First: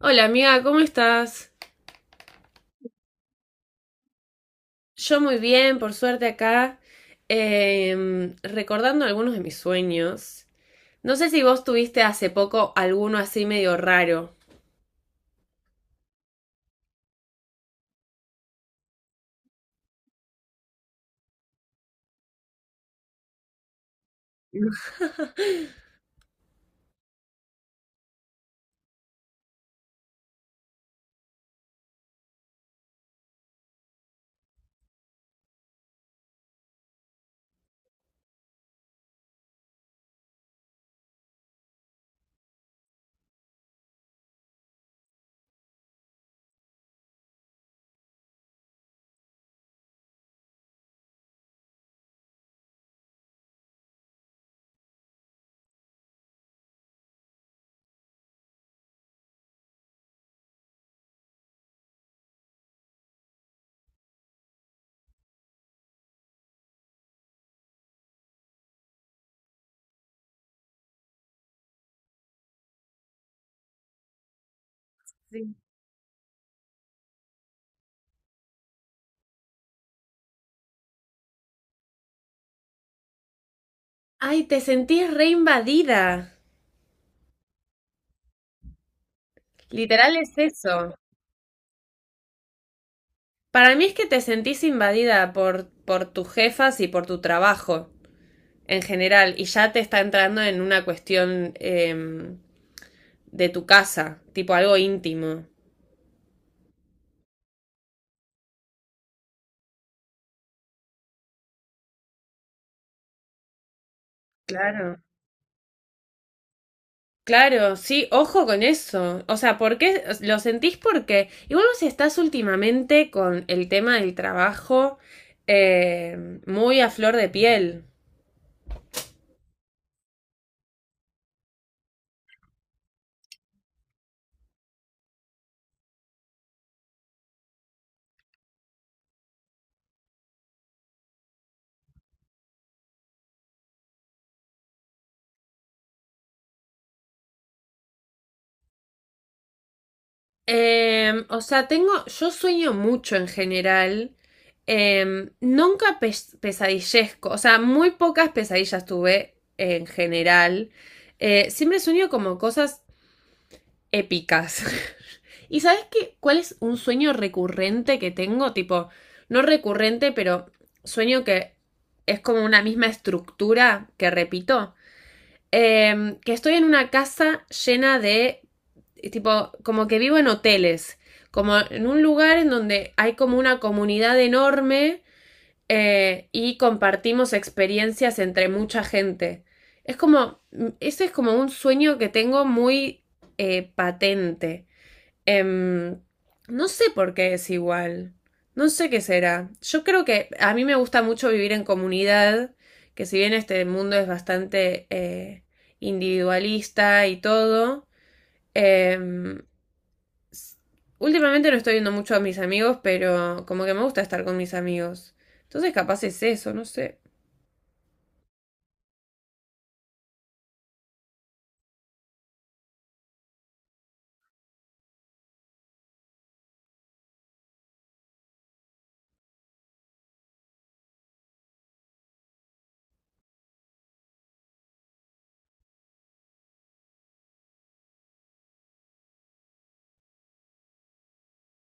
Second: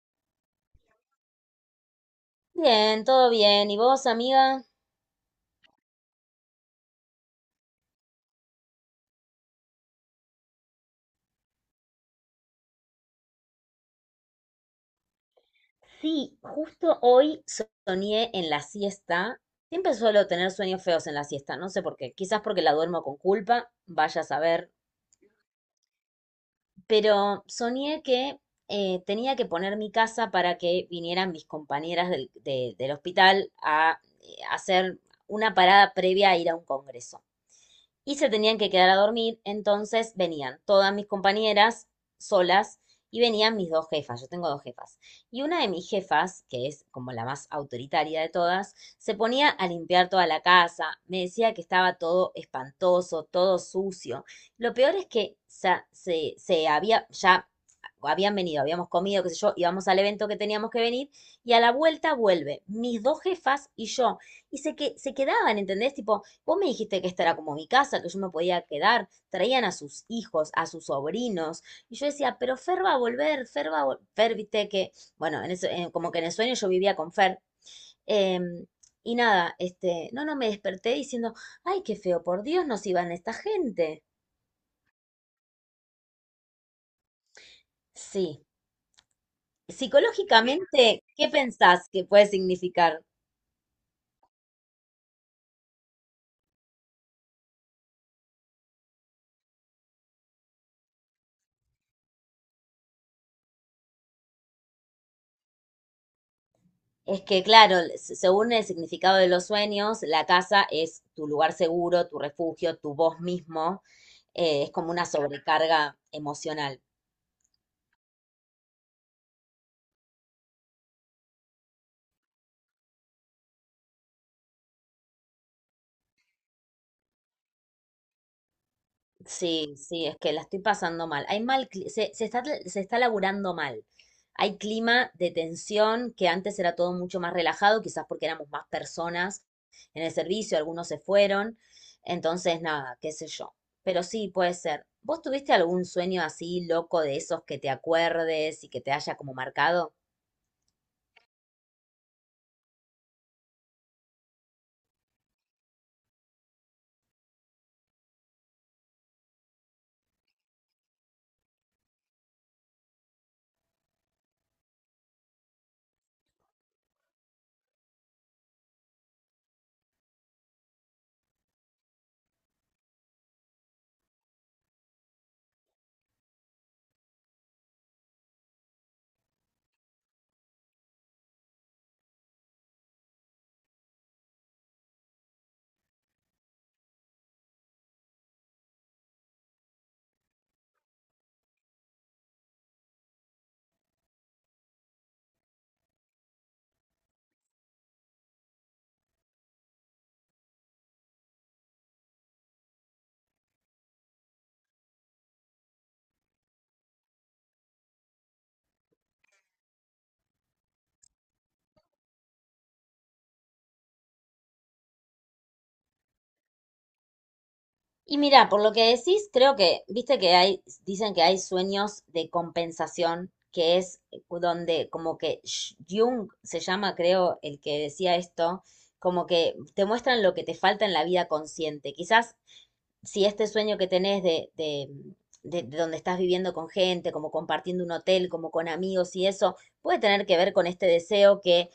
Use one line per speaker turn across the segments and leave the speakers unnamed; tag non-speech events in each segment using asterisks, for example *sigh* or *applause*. Hola amiga, ¿cómo estás?
Bien, todo bien. ¿Y vos, amiga?
Yo muy bien, por suerte acá, recordando algunos de mis sueños. No sé si vos tuviste hace poco alguno así medio raro.
Sí, justo hoy, soñé en la siesta. Siempre suelo tener sueños feos en la siesta, no sé por qué. Quizás porque la duermo con culpa, vaya a saber.
*laughs*
Pero soñé que tenía que poner mi casa para que vinieran mis compañeras del hospital a hacer una parada previa a ir a un congreso. Y se tenían que quedar a dormir, entonces venían todas mis compañeras solas y venían mis dos jefas, yo tengo dos jefas. Y una de mis jefas, que es como la más autoritaria de todas, se ponía a limpiar toda la casa, me decía que estaba todo espantoso, todo sucio. Lo peor es que se había, ya habían venido, habíamos comido, qué sé yo, íbamos al evento que teníamos que venir y a la vuelta vuelve mis dos jefas y yo. Y se, que, se quedaban, ¿entendés? Tipo, vos me dijiste que esta era como mi casa, que yo me podía quedar. Traían a sus hijos, a sus sobrinos. Y yo decía, pero Fer va a volver, Fer va a volver. Fer, viste que, bueno,
Sí.
como que en el sueño yo vivía con Fer. Em, y nada, este, no, no, me desperté diciendo, ay, qué feo, por Dios, nos iban esta gente.
Ay, te sentís reinvadida.
Sí.
Literal es eso.
Psicológicamente, ¿qué pensás que puede significar?
Para mí es que te sentís invadida por tus jefas y por tu trabajo en general, y ya te está entrando en una cuestión de tu casa, tipo algo íntimo.
Es que, claro, según el significado de los sueños, la casa es tu lugar seguro, tu refugio, tu vos mismo. Es como
Claro.
una sobrecarga emocional.
Claro, sí, ojo con eso. O sea, ¿por qué lo sentís? Porque igual vos estás últimamente con el tema del trabajo muy a flor de piel.
Sí, sí, es que la estoy pasando mal. Hay mal, se está laburando mal. Hay clima de tensión que antes era todo mucho más relajado, quizás porque éramos más personas en el servicio, algunos se fueron. Entonces, nada, qué sé yo. Pero sí, puede ser. ¿Vos tuviste algún sueño así loco de esos que te acuerdes y que te haya como marcado?
O sea, tengo, yo sueño mucho en general. Nunca pesadillezco, o sea, muy pocas pesadillas tuve en general. Siempre sueño como cosas épicas. *laughs* ¿Y sabes qué? ¿Cuál es un sueño recurrente que tengo? Tipo, no recurrente, pero sueño que es como una misma estructura que repito. Que estoy en una casa llena de, tipo, como que vivo en hoteles, como en un lugar en donde hay como una comunidad enorme, y compartimos experiencias entre mucha gente. Es como, ese es como un sueño que tengo muy patente. Em, no sé por qué es igual. No sé qué será. Yo creo que a mí me gusta mucho vivir en comunidad, que si bien este mundo es bastante individualista y todo, em, s- últimamente no estoy viendo mucho a mis amigos, pero como que me gusta estar con mis amigos. Entonces capaz es eso, no sé.
Y mira, por lo que decís, creo que, viste que hay, dicen que hay sueños de compensación, que es donde como que Jung se llama, creo, el que decía esto, como que te muestran lo que te falta en la vida consciente. Quizás si este sueño que tenés de donde estás viviendo con gente, como compartiendo un hotel, como con amigos y eso, puede tener que ver con este deseo que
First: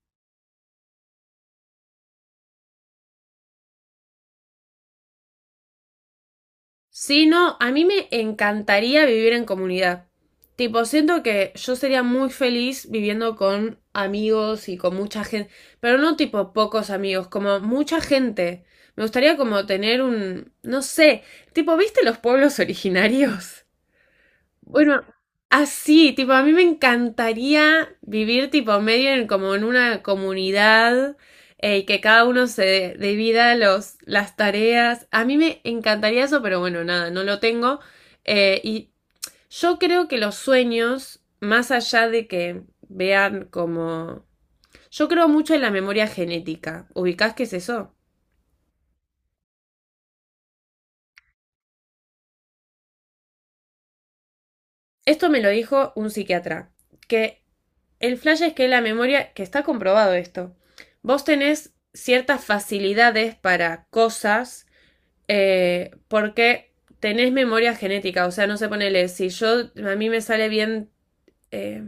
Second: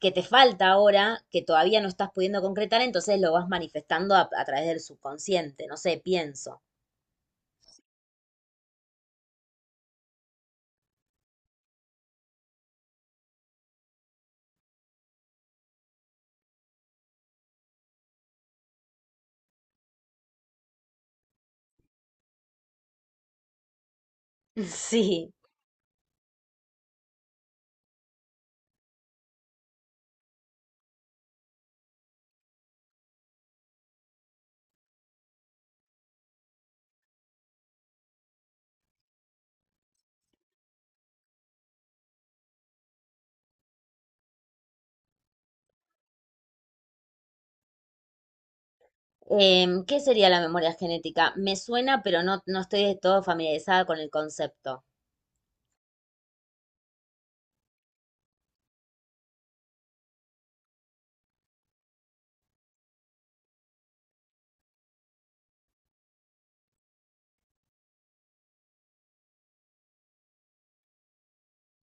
que te falta ahora, que todavía no estás pudiendo concretar, entonces lo vas manifestando a través del subconsciente, no sé, pienso.
Sí, no, a mí me encantaría vivir en comunidad. Tipo, siento que yo sería muy feliz viviendo con amigos y con mucha gente, pero no tipo pocos amigos, como mucha gente. Me gustaría como tener un, no sé, tipo, ¿viste los pueblos originarios?
*laughs*
Bueno,
Sí.
así, tipo, a mí me encantaría vivir tipo medio en como en una comunidad, y que cada uno se divida las tareas. A mí me encantaría eso, pero bueno, nada, no lo tengo. Y yo creo que los sueños, más allá de que vean como... Yo creo mucho en la memoria genética. ¿Ubicás qué es eso?
¿Qué sería la memoria genética? Me suena, pero no estoy de todo familiarizada con el concepto.
Esto me lo dijo un psiquiatra, que el flash es que la memoria, que está comprobado esto, vos tenés ciertas facilidades para cosas, porque tenés memoria genética, o sea, no se sé, ponele, si yo, a mí me sale bien, eh,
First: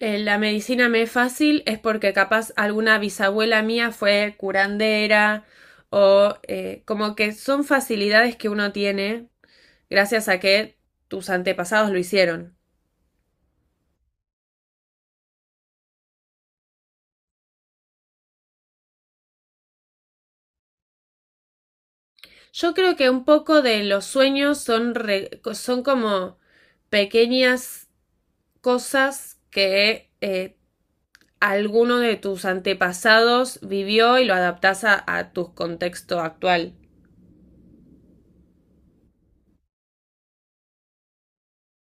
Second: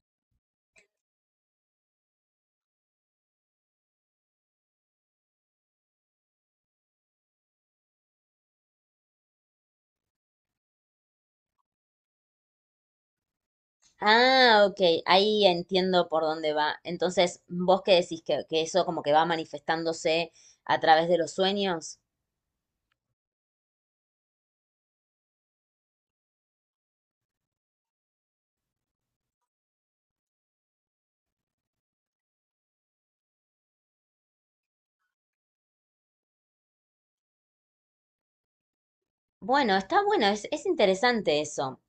la medicina me es fácil, es porque capaz alguna bisabuela mía fue curandera o como que son facilidades que uno tiene gracias a que tus antepasados lo hicieron.
Ah, ok, ahí entiendo por dónde va. Entonces, ¿vos qué decís que eso como que va manifestándose a través de los sueños?
Yo creo que un poco de los sueños son, son como pequeñas cosas que alguno de tus antepasados vivió y lo adaptás a tu contexto actual.
Bueno, está bueno, es interesante eso.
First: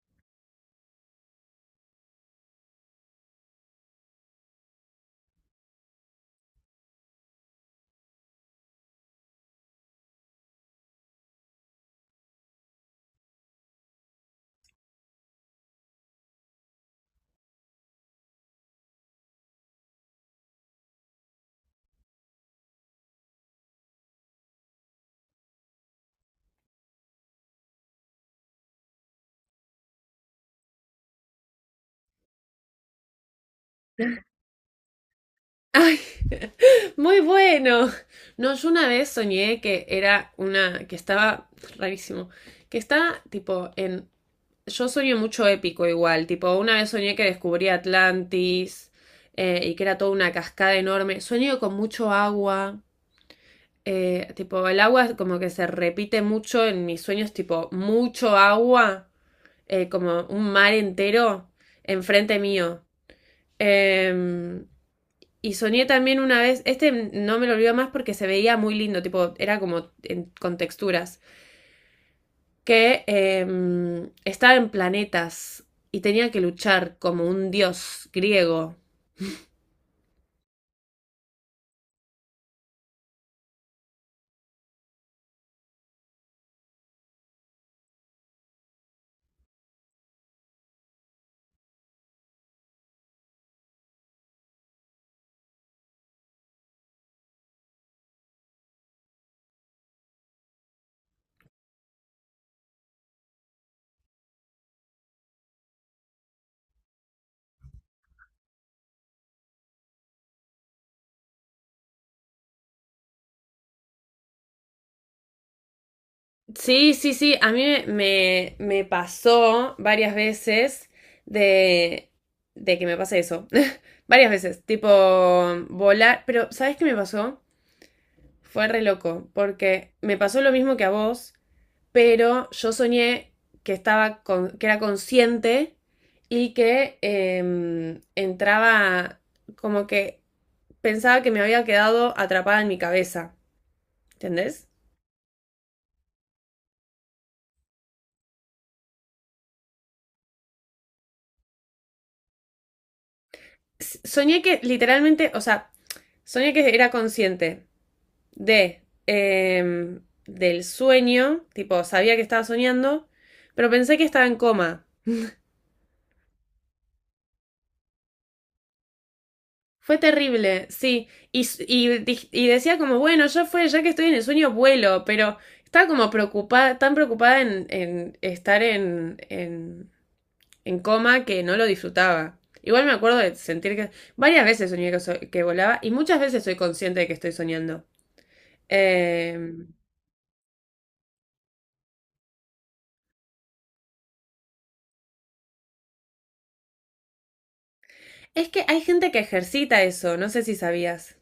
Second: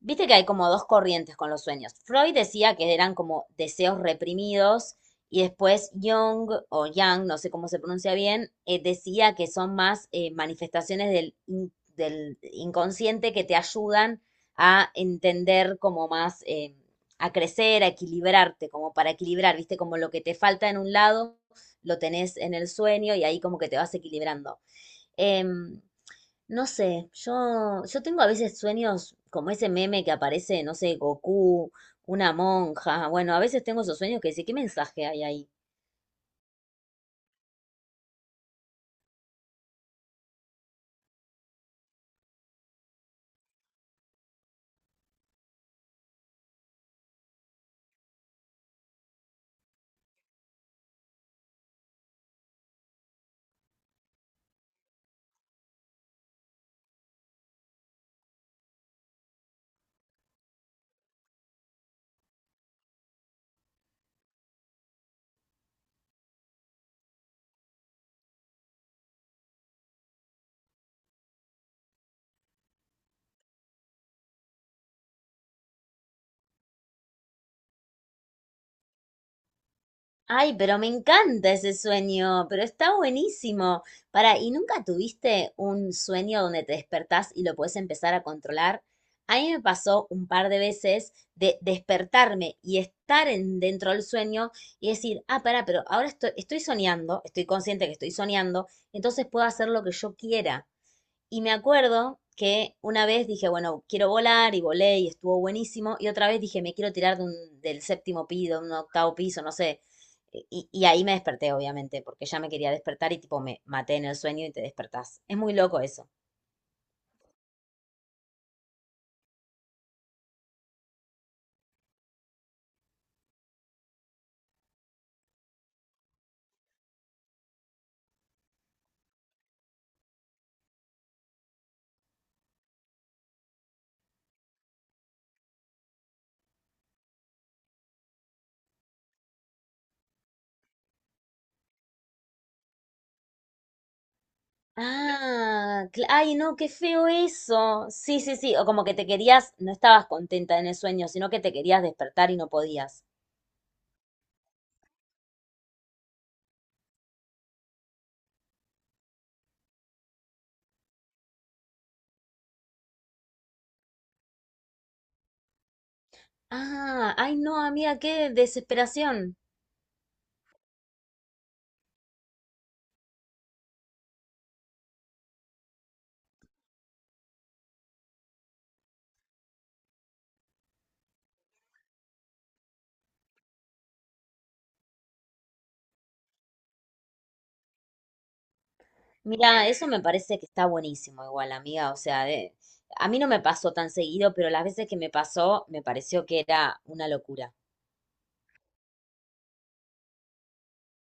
Viste que hay como dos corrientes con los sueños. Freud decía que eran como deseos reprimidos y después Jung o Yang, no sé cómo se pronuncia bien, decía que son más manifestaciones del inconsciente que te ayudan a entender como más, a crecer, a equilibrarte, como para equilibrar, viste, como lo que te falta en un lado, lo tenés en el sueño y ahí como que te vas equilibrando. Em, no sé, yo tengo a veces sueños como ese meme que aparece, no sé, Goku, una monja. Bueno, a veces tengo esos sueños que
*laughs*
dice, ¿qué mensaje hay ahí?
Ay, muy bueno. No, yo una vez soñé que era una, que estaba rarísimo, que estaba tipo en... Yo soñé mucho épico igual, tipo, una vez soñé que descubrí Atlantis, y que era toda una cascada enorme. Soñé con mucho agua, tipo, el agua como que se repite mucho en mis sueños, tipo, mucho agua, como un mar entero enfrente mío. Em, y soñé también una vez, este no me lo olvido más porque se veía muy lindo, tipo, era como con texturas. Que estaba en planetas y tenía que luchar como un dios griego.
Ay, pero me encanta ese sueño, pero está buenísimo. Para, ¿y nunca tuviste un sueño donde te despertás y lo puedes empezar a controlar? A mí me pasó un par de veces de despertarme y estar en, dentro del sueño y decir, ah, pará, pero ahora estoy soñando, estoy consciente que estoy soñando, entonces puedo hacer lo que yo quiera. Y me acuerdo que una vez dije, bueno, quiero volar y volé y estuvo buenísimo. Y otra vez dije, me quiero tirar del séptimo piso, un octavo piso, no sé. Y ahí me desperté, obviamente, porque ya me quería despertar y tipo me maté en el sueño y te despertás. Es muy loco eso.
Sí, sí, sí, a mí me pasó varias veces de, de que me pase eso. *laughs* Varias veces, tipo volar, pero ¿sabes qué me pasó? Fue re loco, porque me pasó lo mismo que a vos, pero yo soñé que estaba que era consciente y que entraba, como que pensaba que me había quedado atrapada en mi cabeza, ¿entendés?
Ah, ay, no, qué feo eso. Sí, sí, sí. O como que te querías, no estabas contenta en el sueño, sino que te querías despertar y no podías.
Soñé que literalmente, o sea, soñé que era consciente de, del sueño, tipo, sabía que estaba soñando, pero pensé que estaba en coma.
Ah, ay, no, amiga, qué desesperación.
Fue terrible, sí. Y, y decía como, bueno, ya fue, ya que estoy en el sueño, vuelo, pero estaba como preocupada, tan preocupada en estar en coma que no lo disfrutaba. Igual me acuerdo de sentir que varias veces soñé que, que volaba y muchas veces soy consciente de que estoy soñando. Eh,
Mira, eso me parece que está buenísimo igual, amiga. O sea, de, a mí no me pasó tan seguido, pero las veces que me pasó me pareció que era una locura.
es que hay gente que ejercita eso, no sé si sabías.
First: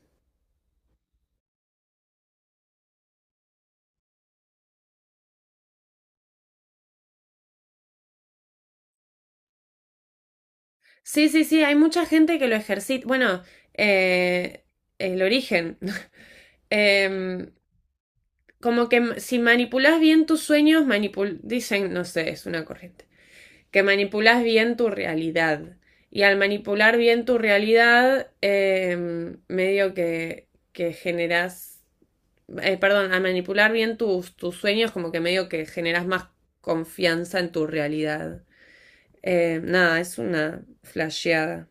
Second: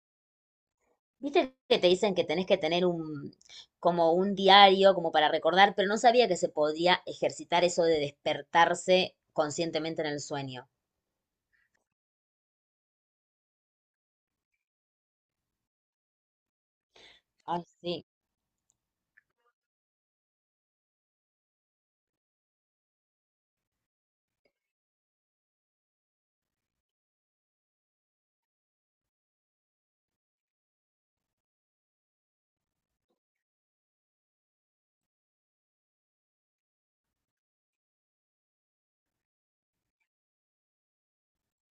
Viste que te dicen que tenés que tener un, como un diario, como para recordar, pero no sabía que se podía ejercitar eso de despertarse conscientemente en el sueño.
Sí, sí, sí, hay mucha gente que lo ejercita. Bueno, eh, el origen. *laughs* Em,
Ay, sí.
Como que si manipulas bien tus sueños, manipul dicen, no sé, es una corriente, que manipulas bien tu realidad. Y al manipular bien tu realidad, medio que generas, perdón, al manipular bien tus sueños, como que medio que generas más confianza en tu realidad. Nada, es una flasheada.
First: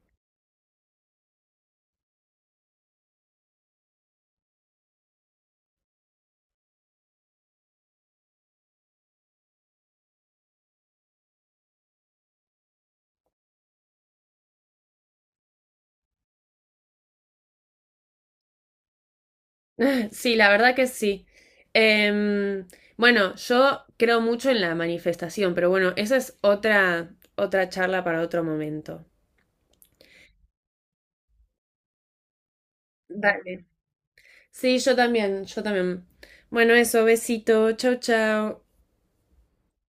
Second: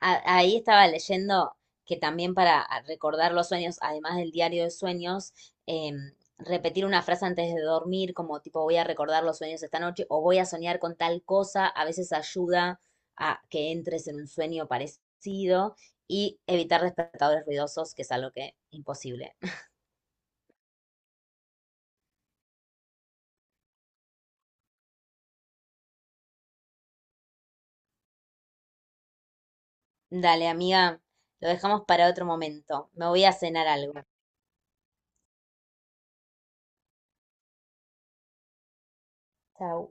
Ahí estaba leyendo que también para recordar los sueños, además del diario de sueños, em, repetir una frase antes de dormir, como tipo voy a recordar los sueños esta noche o voy a soñar con tal cosa, a veces ayuda a que entres en un sueño parecido y evitar despertadores ruidosos, que es algo que imposible.
Sí, la verdad que sí. Em, bueno, yo creo mucho en la manifestación, pero bueno, esa es otra, otra charla para otro momento.
Dale, amiga, lo dejamos para otro momento. Me voy a
Dale.
cenar algo.
Sí, yo también, yo también. Bueno, eso, besito, chau, chau.
Chao.